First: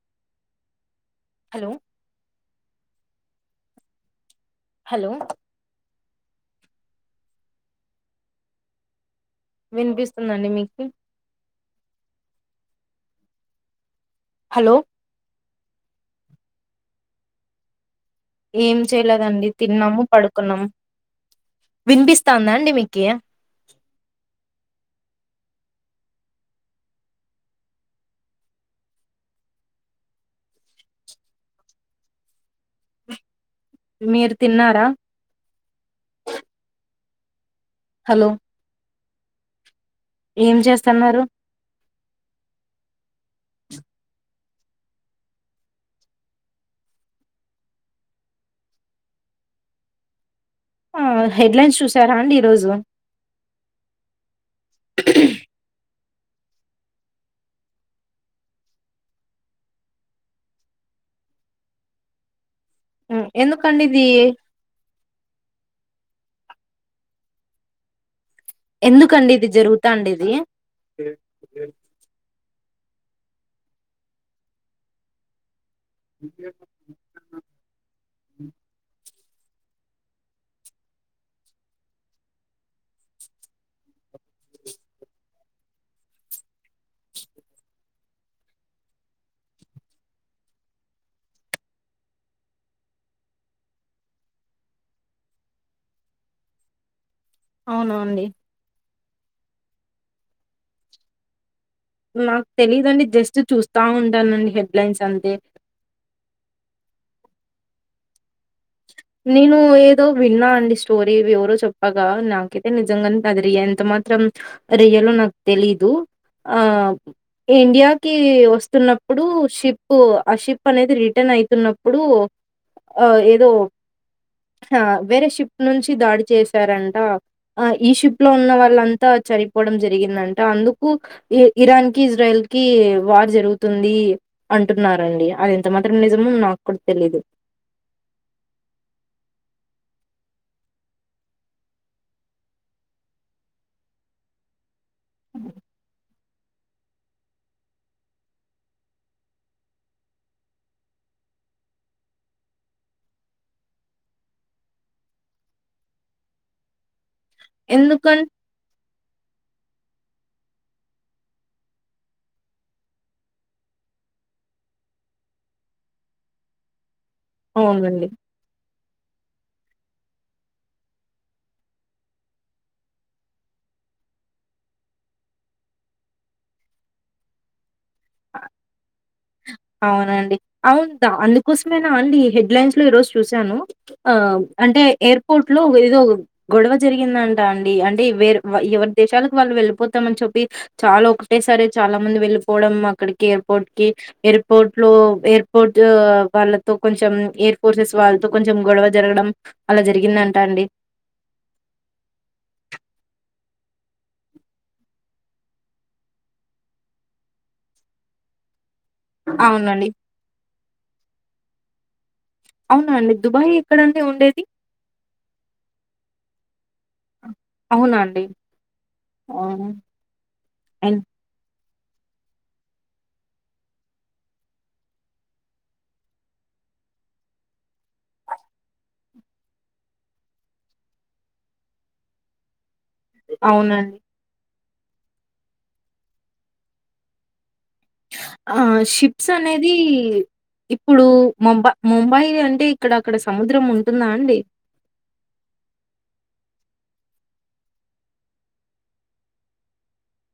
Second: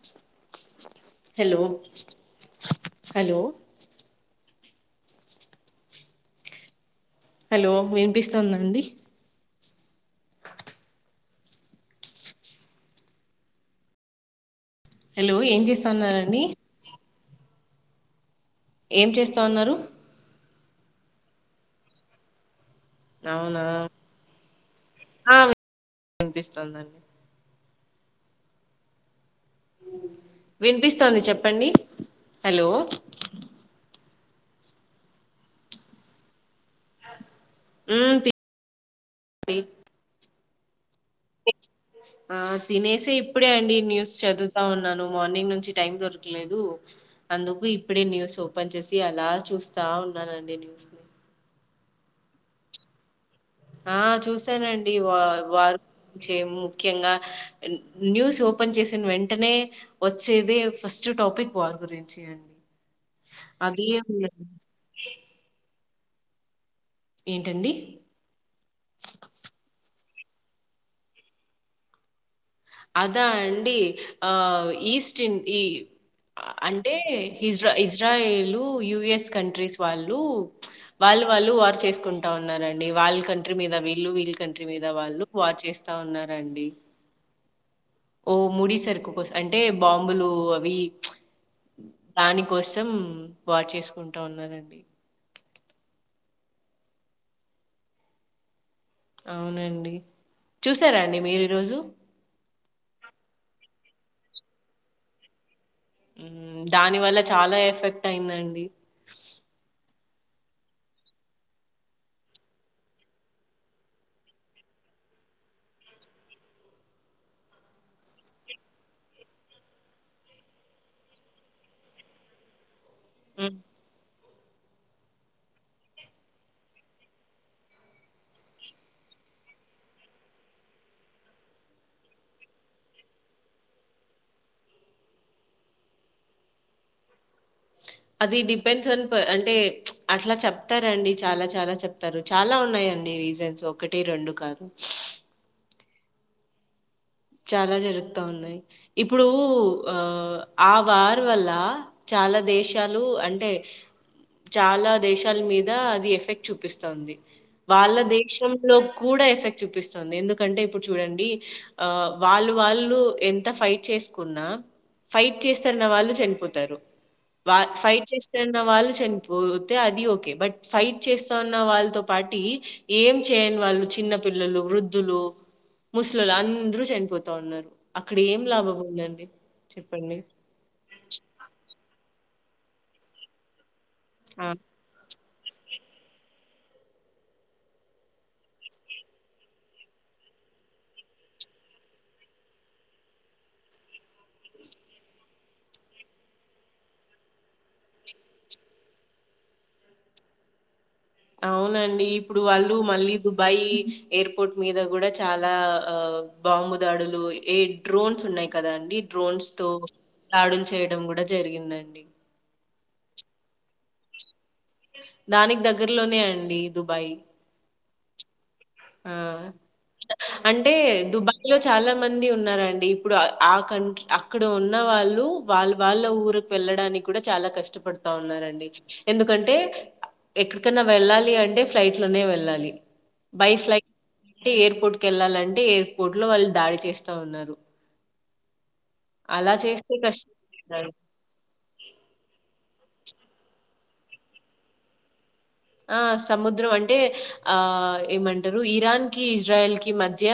[inaudible] Hello hello hello hello వినిపిస్తుందండి వినిపిస్తుందండి మీకు హలో హలో ఏం చేస్తా ఉన్నారండి ఏం చేస్తా చేయలేదండి ఉన్నారు తిన్నాము పడుకున్నాము వినిపిస్తాందా అండి అవునా వినిపిస్తుందండి వినిపిస్తోంది చెప్పండి హలో మీరు తిన్నారా ఆ హలో సయి ఏం చేస్త ఆ తినేస ఇప్పు ఇప్పుడే అండి న్యూస్ చదువుతా ఉన్నాను మార్నింగ్ నుంచి టైం దొరకలేదు అందుకు ఇప్పుడే న్యూస్ ఓపెన్ చేసి అలా చూస్తా ఉన్నానండి న్యూస్ ని ఆ హెడ్లైన్స్ చూ చరండి రోజు ఆ చూసానండి వా వారు ముఖ్యంగా న్యూస్ ఓపెన్ చేసిన వెంటనే వచ్చేది ఫస్ట్ టాపిక్ వార్ గురించి అండి ఎందు కండి అది ఇది అసలు ఏంటండి ఎందుకండి ఇది జరుగుతాండేది అదా అండి ఆ ఈస్ట్ం అంటే ఇజ ఇజ్రాయలు యుఎస్ కంట్రీస్ వాళ్ళు వాళ్ళు వాళ్ళు వార్ చేసుకుంటా ఉన్నారండి వాళ్ళ కంట్రీ మీద వీళ్ళు వీళ్ళ కంట్రీ మీద వాళ్ళు వార్ చేస్తా ఉన్నారండి ఓ ముడి సరుకు కోసం అంటే బాంబులు అవి దాని కోసం వార్ చేసుకుంటా ఉన్నారండి అవున అండి అవునండి చూసారా అండి మీరు ఈ రోజు నాకు తెలీదండి జస్ట్ చూస్తా ఉంటానండి హెడ్లైన్స్ అంతే దాని వల్ల చాలా ఎఫెక్ట్ అయిందండి నేను ఏదో విన్నా అండి స్టోరీ ఇది ఎవరో చెప్పగా నాకైతే నిజంగానే అది ఎంత మాత్రం రియలో నాకు తెలీదు ఆ ఇండియాకి వస్తున్నప్పుడు షిప్ ఆ షిప్ అనేది రిటర్న్ అయితున్నప్పుడు ఆ ఏదో హ్మ్. ఆ వేరే షిప్ నుంచి దాడి చేశారంట ఆ ఈ షిప్ లో ఉన్న వాళ్ళంతా చనిపోవడం జరిగిందంట అందుకు ఇరాన్ కి ఇజ్రాయల్ కి వార్ జరుగుతుంది అంటున్నారండి. అది ఎంత మాత్రం నిజమో నాకు కూడా తెలీదు అది డిపెండ్స్ ఆన్ ప అంటే అట్లా చెప్తారండి చాలా చాలా చెప్తారు చాలా ఉన్నాయండి రీజన్స్ ఒకటి రెండు కాదు ఉ చాలా జరుగుతా ఉన్నాయి ఇప్పుడు ఆ ఆ వార్ వల్ల చాలా దేశాలు అంటే చాలా దేశాల మీద అది ఎఫెక్ట్ చూపిస్తంది వాళ్ళ ఎందుకన్ దేశం లో కూడా ఎఫెక్ట్ చూపిస్తుంది ఎందుకంటే ఇప్పుడు చూడండి ఆ వాళ్ళు వాళ్ళు ఎంత ఫైట్ చేసుకున్నా ఫైట్ చేస్తారన్న వాళ్ళు చనిపోతారు వా ఫైట్ అవునండి. చేస్తాన్న వాళ్ళు చనిపో అది ఓకే బట్ ఫైట్ చేస్తా అన్న వాళ్ళతో పాటి ఏం చేయని వాళ్ళు చిన్న పిల్లలు వృద్ధులు ముస్లోలు అం అందరూ చనిపోతా ఉన్నారు అక్కడ ఏం లాభం ఉందండి చెప్పండి? అవునండి అవును అందుకోసం ేనా అండి ఈ హెడ్ లైన్స్ లో ఈరోజు చూశాను ఆ అంటే ఎయిర్ పోర్ట్ లో ఏదో గొడవ జరిగిందంట అండి అంటే వేరు ఎవరి దేశాలకు వాళ్ళు వెళ్లిిపోతామ అని చెప్పి చాలా ఒకటే సారి చాలా మంది వెళ్ళిపోవడం అక్కడికి ఎయిర్పోర్ట్ కి ఎర్ పోర్ట్ లో ఎయిర్పోర్ట్ వాళ్ళతో కొంచెం ఎయిర్ ఫోర్సెస్ వాళ్ళతో కొంచెం గొడవ జరగడం అలా జరిగిందంట అండి అవునండి ఇప్పుడు వాళ్ళు మళ్ళీ దుబాయ్ ఎయిర్పోర్ట్ మీద కూడా చాలా ఆ బాంబు దాడులు ఏ డ్రోన్స్ ఉన్నాయి కదా డ్రోన్స్ తో అవునండి. దాడులు చేయడం కూడా జరిగింది ఉందండి అవునా అండి దుబాయ్ ఎక్కడండి ఉండేది దానికి దగ్గరలోనే అండి దుబాయ్ అవునండి ఆ అంటే దుబాయ్లో చాలా మంది ఉన్నరండి ఇప్పుడు ఆ కంట్రీ అక్కడ ఉన్న వాళ్ళు వాళ్ళ వాళ్ళ ఊరుకి వెళ్ళడానికూడా చాలా కష్టపడుతా ఉన్నారండి ఎందుకంటే ఎక్కడికన్నా వెళ్ళాలి అంటే ఫ్లైట్ లోనే వెళ్ళాలి బై ఫ్లైట్ అవునండి అంటే ఎయిర్పోర్ట్ కి వెళ్ళాలంటే ఎయిర్పోర్ట్ లో వాళ్ళు దాడి చేస్తా ఉన్నారు హాయ్ షిప్స్ అలా అనేది చేస్తే కష్టం కదా! ఇప్పుడు ముంబ ముంబై ఇద అంటే ఇక్కడ అక్కడ సముద్రం ఉంటుందా అండి ఆ సముద్రం అంటే ఆ ఏమంటరు ఇరాన్కి ఇజ్రాయల్ కి మధ్య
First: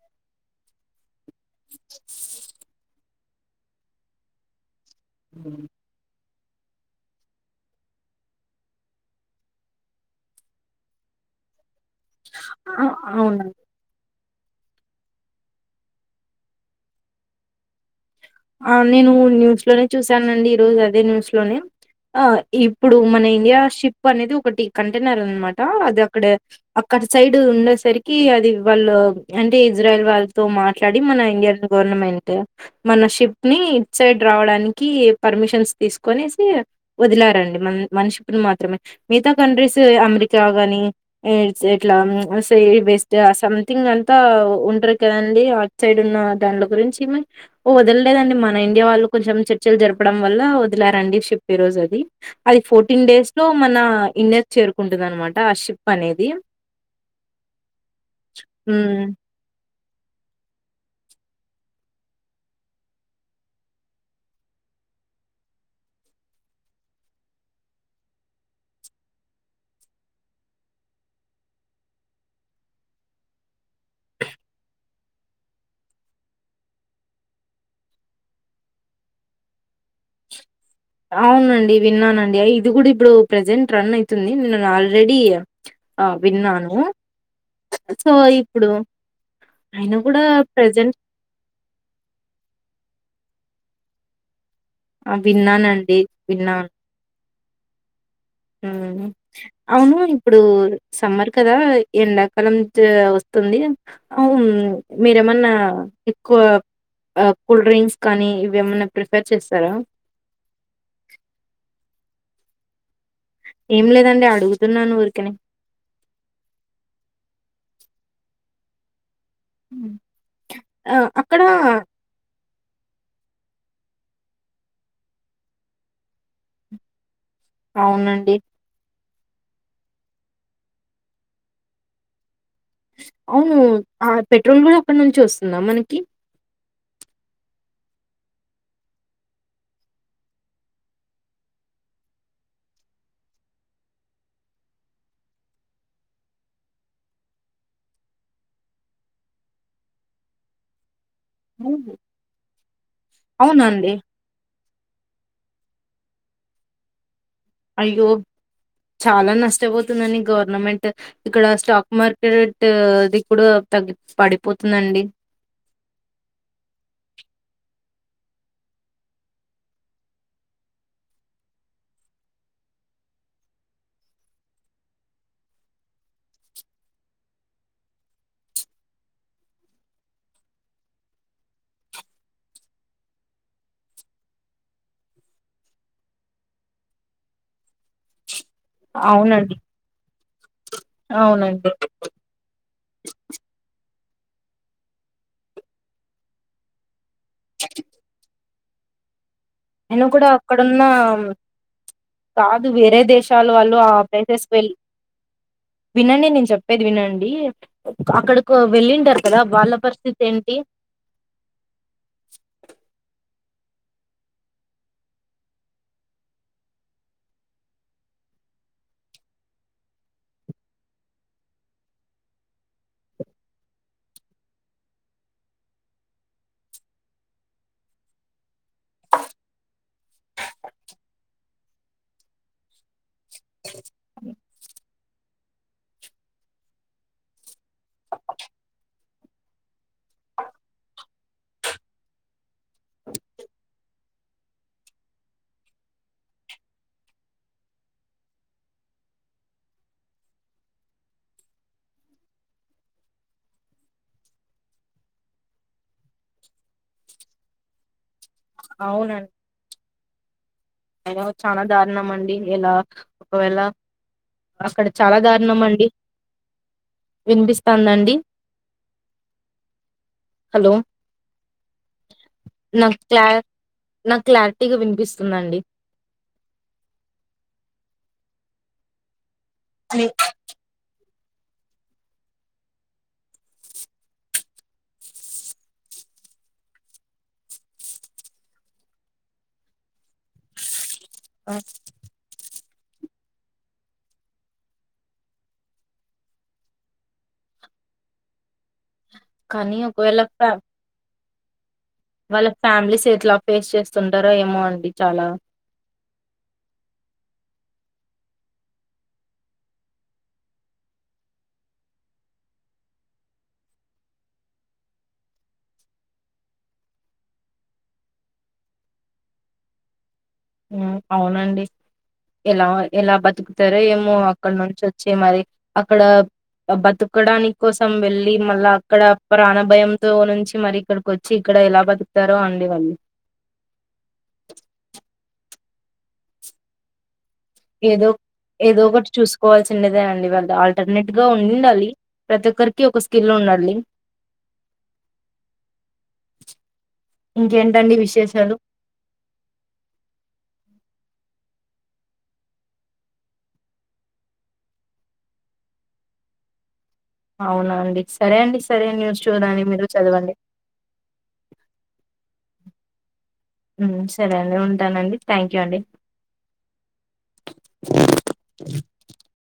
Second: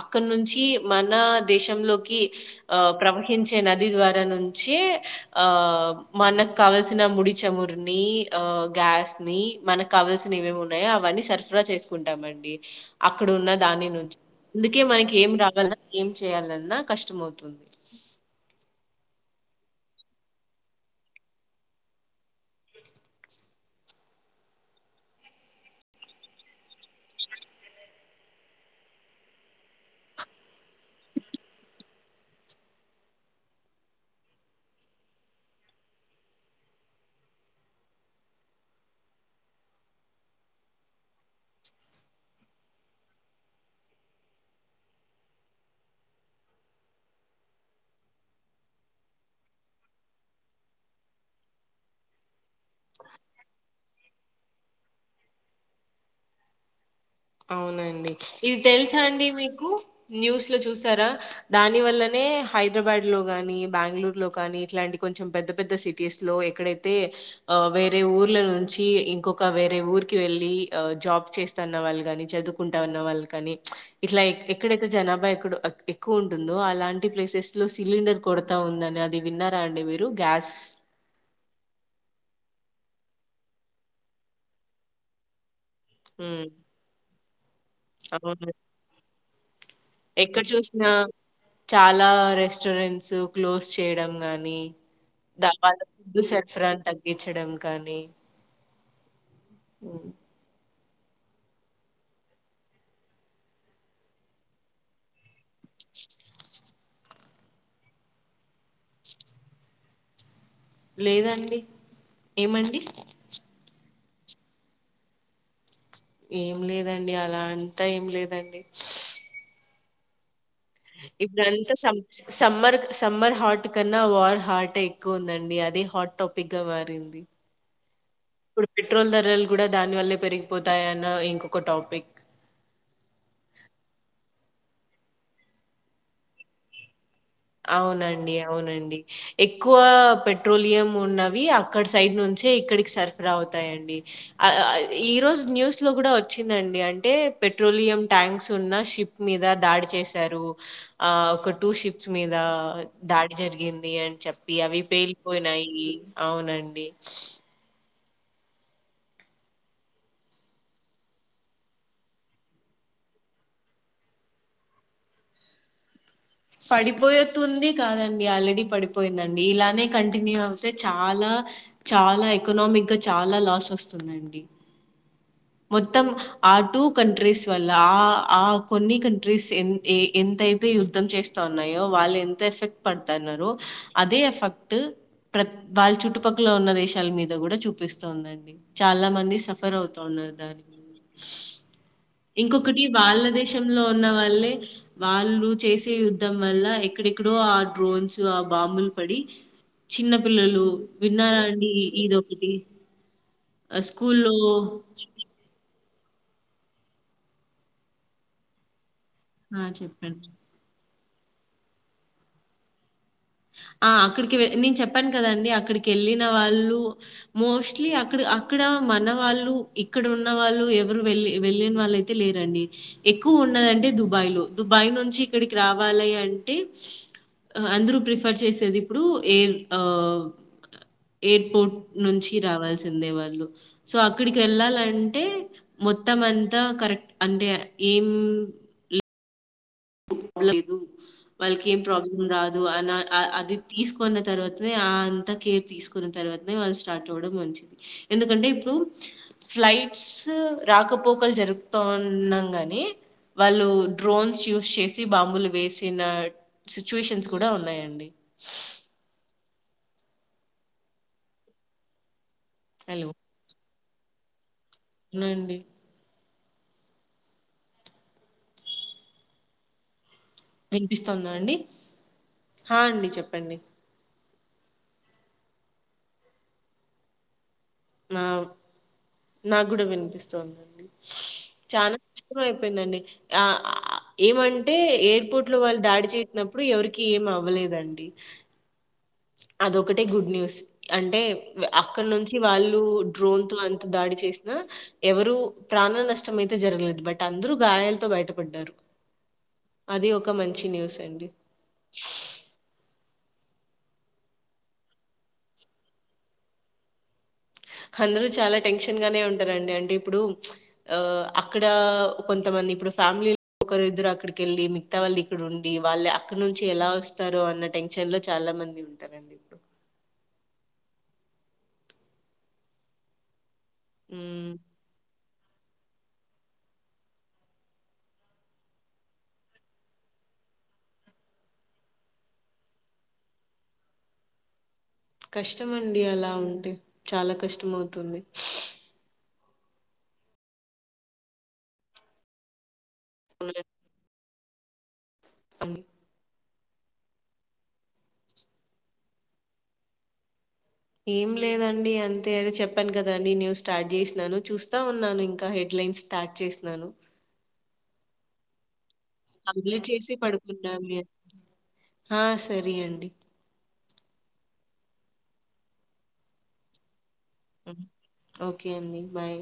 అక్కడ నుంచి మన మనా దేశంలోకి ప్ర కించె నది ద్వారా నుంచి ఆ మనక్ కావలసిన ముడి చమురుని ఆ గ్యాస్ ని మనక్కావల్సిన ఏమేమి ఉన్నాయో అవన్నీ సరఫరా చేసుకుంటా ఉండమండి ఆ! అవునా? అక్కడున్న దాని నుంచి అందుకే మనకి ఏం రావాలన్న ఏం చేయాలన్నా కష్టంమవుతుంది ఆ నేను న్యూస్ లోనే చూసానండి ఈ రోజు అదే న్యూస్ లోనే ఆ ఇప్పుడు మన ఇండియా షిప్ అనేది ఒకటి కంటెనర్ ఉంది మాట అది అక్కడ అక్కడ సైడ్ ఉండేసరికి అది వాళ్ళు అంటే ఇజ్రాయల్ వాళ్ళతో మాట్లాడి మన ఇండియన్ గవర్నమెంట్ మన టిప్ ని ఇట్ సైడ్ రావడానికి పర్మిషన్స్ తీసుకోనేసి వదిలారండి మ మన షిప్ మాత్రమే మిగతా కంట్రీస్ అమెరికా గానిలా బస్ట్ సంథింగ్ అంతా ఉంటారు కదండి అట్ సైడ్ ఉన్న దాంట్లో గురించి వ ఏం లేదండి మన ఇండియా వాళ్ళు కొంచెం చర్చలు జరపడం వల్ల వదిలారండి షిప్ ఈ రోజు అది అది ఫోర్టీన్ డేస్ లో మన ఇండియా చేరుకుంటుదనమాట ఆ షిప్ అనేది అవునండి ఇది తెలుసా హ్మ్. అండి మీకు న్యూస్ లో చూసారా దాని వల్లనే హైదరాబాద్ లో గాని బ్యాంగ్లూర్ కానీ ఇట్లాంటి కొంచెం పెద్ద పెద్ద సిటీస్ లో ఎక్కడైతే ఆ వేరే ఊర్ల నుంచి ఇంకొక వేరే ఊర్కి వెళ్ళి ఆ జాబ్ చేస్తన్న వాళ్ళు గని చదువుకుంటా ఉన్న వాళ్ళ కానీ ఇట్లా ఎక్కడైతే జనాభా ఎక్కడ ఎక్కువ ఉంటుందో అలాంటి ప్లేసెస్ లో సిలిండర్ కొడతా ఉందని అది విన్నారా అండి మీరు గ్యాస్ అవునండి విన్నానండి అయిది గూడ ఇప్పుడు ప్రజెంట్ రన్ అయితుంది నేన్ ఆల్రెడీ అ ఉమ్ విన్నాను సో ఇప్పుడు ఆయన గూడా ఎక్కడ్చూసిన ప్రెజెంట్ చాలా రెస్టారెంట్స్ క్లోజ్ చేయడం గానీ ఆ! దబాడ విన్నానండి. ఫుడ్ సరఫరా అంటారు దీన్ని ణచ్చడం కానీ ఉమ్ అవును ఉమ్, ఇప్పుడు సమ్మర్ కదా ఎండాకాలం వస్తుంది అవును మీరేమన్నా అ ఎక్కువ అ కూల్ డ్రింక్స్ కానీ ఇవి ఏమన్న ప్రిపేర్ చేస్తరా లేదండి ఎమండి ఏం లేదండి అడుగుతున్నాను ఊర్కనె ఏం లేదండి అలా అంత ఏం లేదండి ఉమ్ ఛ ఇప్పుడంతా సం సం సమ్మర్ సమ్మర్ హాట్ కన్న వార్ హాటె ఎక్కువ ఉందండి అది హాట్ టాపిక్ గా మారింది అవునండి ఇప్పుడు పెట్రోల్ ధరలు కూడా దాని వల్లే పెరిగిపోతాయన్న ఇంకొక టాపిక్ అవును ఆ పెట్రోల్ కూడా అక్కడ నుంచి వస్తుందా మనకి అవునండి అవునండి ఎక్కువ పెట్రోలియం ఉన్నవి అక్కడ సైడ్ నుంచే ఇక్కడికి సరఫరా అవుతాయంండి ఈరోోజు న్యూస్ లో కూడా వచ్చిందండి అంటే పెట్రోలియం ట్యాంక్స్ ఉన్నా షిప్ మీద దాడి చేసారు ఆ ఒక టూ అవును షిఫ మీద దాడి జరిగింది అవునండి అని చెప్పి అవి పేలిపోయి నాయి అవునండి అయ్యో చాలా నష్టపోతుందండి గవర్నమెంట్ ఇక్కడ స్టాక్ మార్కెట్ ఇది కూడా తగ పడిపోతుందండి పడిపోయితుంది కాదండి ఆల్రెడీ పడిపోయిందండి ఇలానే కంటిన్యూ అవుతే చాలా చాలా ఎకనామిక్ గా చాలా లాస్ వస్తుందండి మొత్తం ఆ టూ కంట్రీస్ వల్ల ఆ ఆ కొన్ని కంట్రీస్ ఎ ఎంతయితే యుద్ధం చేస్తా ఉన్నాయో వాళ్ళు ఎంత ఎఫెక్ట్ పడుతున్నారో అదే ఎఫెక్ట్ ప్ర వాళ్ళ చుట్టుపక్కల ఉన్న దేశాల మీద కూడా చూపిస్తుందండి చాలా మంది అవునండి సఫర్ అవుతున్నారు అవునండి ఇంకొకటి వాళ్ల దేశంలో ఉన్న వాళ్ళలే వాళ్ళు చేసే యుద్ధం వల్ల అక్కడ ఎక్కడో ఆ డ్రోన్స్ బాంబుల్ పడి నేను చిన్న కూడా పిల్లలు అక్కడున్న విన్నారండీ ఇదొకటి చాలు వాళ్ళు ఆహ్, ఆ స్కూల్లో ప్లేసెస్కి వెళ్ళి వినండి నేను చెప్పేది వినండి అక్కడికి వెళ్ళింటారు కదా ఆ! వాళ్ళ పరిస్థితి చెప్పండి. ఏంటి ఆ అక్కడికి వె నేను చెప్పాను కదండి అక్కడికి వెళ్ళిన వాళ్ళు మోస్ట్లీ అక్కడ అక్కడ మన వాళ్ళు ఇక్కడ ఉన్న వాళ్ళు ఎవరు వెళ్ వెళ్ళిన వాళ్ళు అయితే లేరండి ఎక్కువ ఉన్నదంటే దుబాయ్ లో దుబాయ్ నుంచి ఇక్కడికి రావాలి అంటే అందరూ ప్రిఫ రిఫర్ చేసేది ఇప్పుడు ఎయిర్ ఎయిర్పోర్ట్ నుంచి రావాల్సిందే వాళ సో అక్కడికి వెళ్ళాలంటే మొత్తంంతా కరెక్ట్ అంటే ఏం బ్ లేదు వాళ్ళకి ఏం ప్రాబ్లం రాదు అని అది తీసుకున్న తర్వాతనే అ అంతా కేర్ తీసుకున్న తర్వాతనే వాళ్ళు స్టార్ట్ అవ్వడం మంచిది ఎందుకంటే ఇప్పుడు ఫ్లైట్స్ రాకపోకలు జరుగుత ఉండగానే వాళ్ళు డ్రోన్స్ చేసి బాంబులు వేసిన సిచ్యువేషన్స్ కూడా ఉన్నాయండి అవునండి అ చానా దారుణమండి ఎలా హలో ఒకవళ అక్కడ చాలా అవునండి దారుణం అండి వినిపిస్తాందండి హలో వినిపిస్తుతోందా అండి హ నాకు అండి క్లా చెప్పండి నాకు క్లారిటీగా వినిపిస్తుందండి నావు నా కూడా కానీ వినిపిస్తుందండి చాలా కష్టం అయిపోయిందండి ఆ ఏమంటే ఎయిర్పోర్ట్ లో వాళ్ళు దాడి చేసినప్పుడు ఎవరికి ఏమి అవ్వలేదండి అది ఒక్కటే గుడ్ న్యూస్ అంటే ఆ! అక్కడ నుంచి వాళ్ళు ను డ్రోన్ తో అంత దాడి చేసినా ఎవరు ప్రాణ నష్టం అయితే జరగలేదు బట్ అందరు గాయాలతో బయటపడ్డారు కానీ అది ఒకవేళ ఒక ఫ్యా మంచి న్యూస్ అండి వాళ్ళ ఫ్యామిలీస్ ఎట్లా ఫేస్ చేస్తుంటారో ఏమో అండి చాలా అందరూ చాలా టెన్షన్ గానే ఉంటారండి అంటే ఇప్పుడు ఆ అక్కడ కొంతమంది ఇప్పుడు ఫ్యామిలీ ఒకరు ఇద్దరు అక్కడికెళ్ళి మిగతా వాళ్ళు ఇక్కడ ఉండి వాళ్ళు అక్కడ నుంచి ఎలా వస్తారు అన్న టెన్షన్ లో చాలా మంది ఉంటారండి ఇప్పుడు ఆ అవునండి ఎలా ఎలా బతుకు తారో ఏమో అక్కడ హ్మ్. నుంచి వచ్చి మరి అక్కడ బతుకడానికి కోసం వెళ్ళి మళ్ళా అక్కడ ప్రాణభయంతో నుంచి మరి ఇక్కడికి వచ్చి ఇక్కడ ఎలా బతుకుతారో అండి వాళ్ళు కష్టం అండి అలా ఉంటే చాలాక్ ఏదో ఏదో ఒకటి చూస్ కోవాల్సిండేదే అండి వాళ్ళ ఆల్టర్నేట్ గా ఉండాలి ప్రతి ఒక్కరికి కి ఒక స్కిల్ ఉండాలడి అమ్ ఇంకేంటండి విశేషాలు ఏం లేదండి అంతే అదే చెప్పాను కదాండి న్యూ స్టార్ట్ చేసినాను చూస్తా ఉన్నాను ఇంకా హెడ్లైన్స్ స్టార్ట్ చేసినాను అవునా అండి సరే అండిస్ కంప్లీట్ చేసి పడుకున్నామ్ లే హ సరే రి అండి ఉ సరే అండి ఉంటానండి థ్యాంక్ యూ అండి ఉ ఓకే అండి బాయ్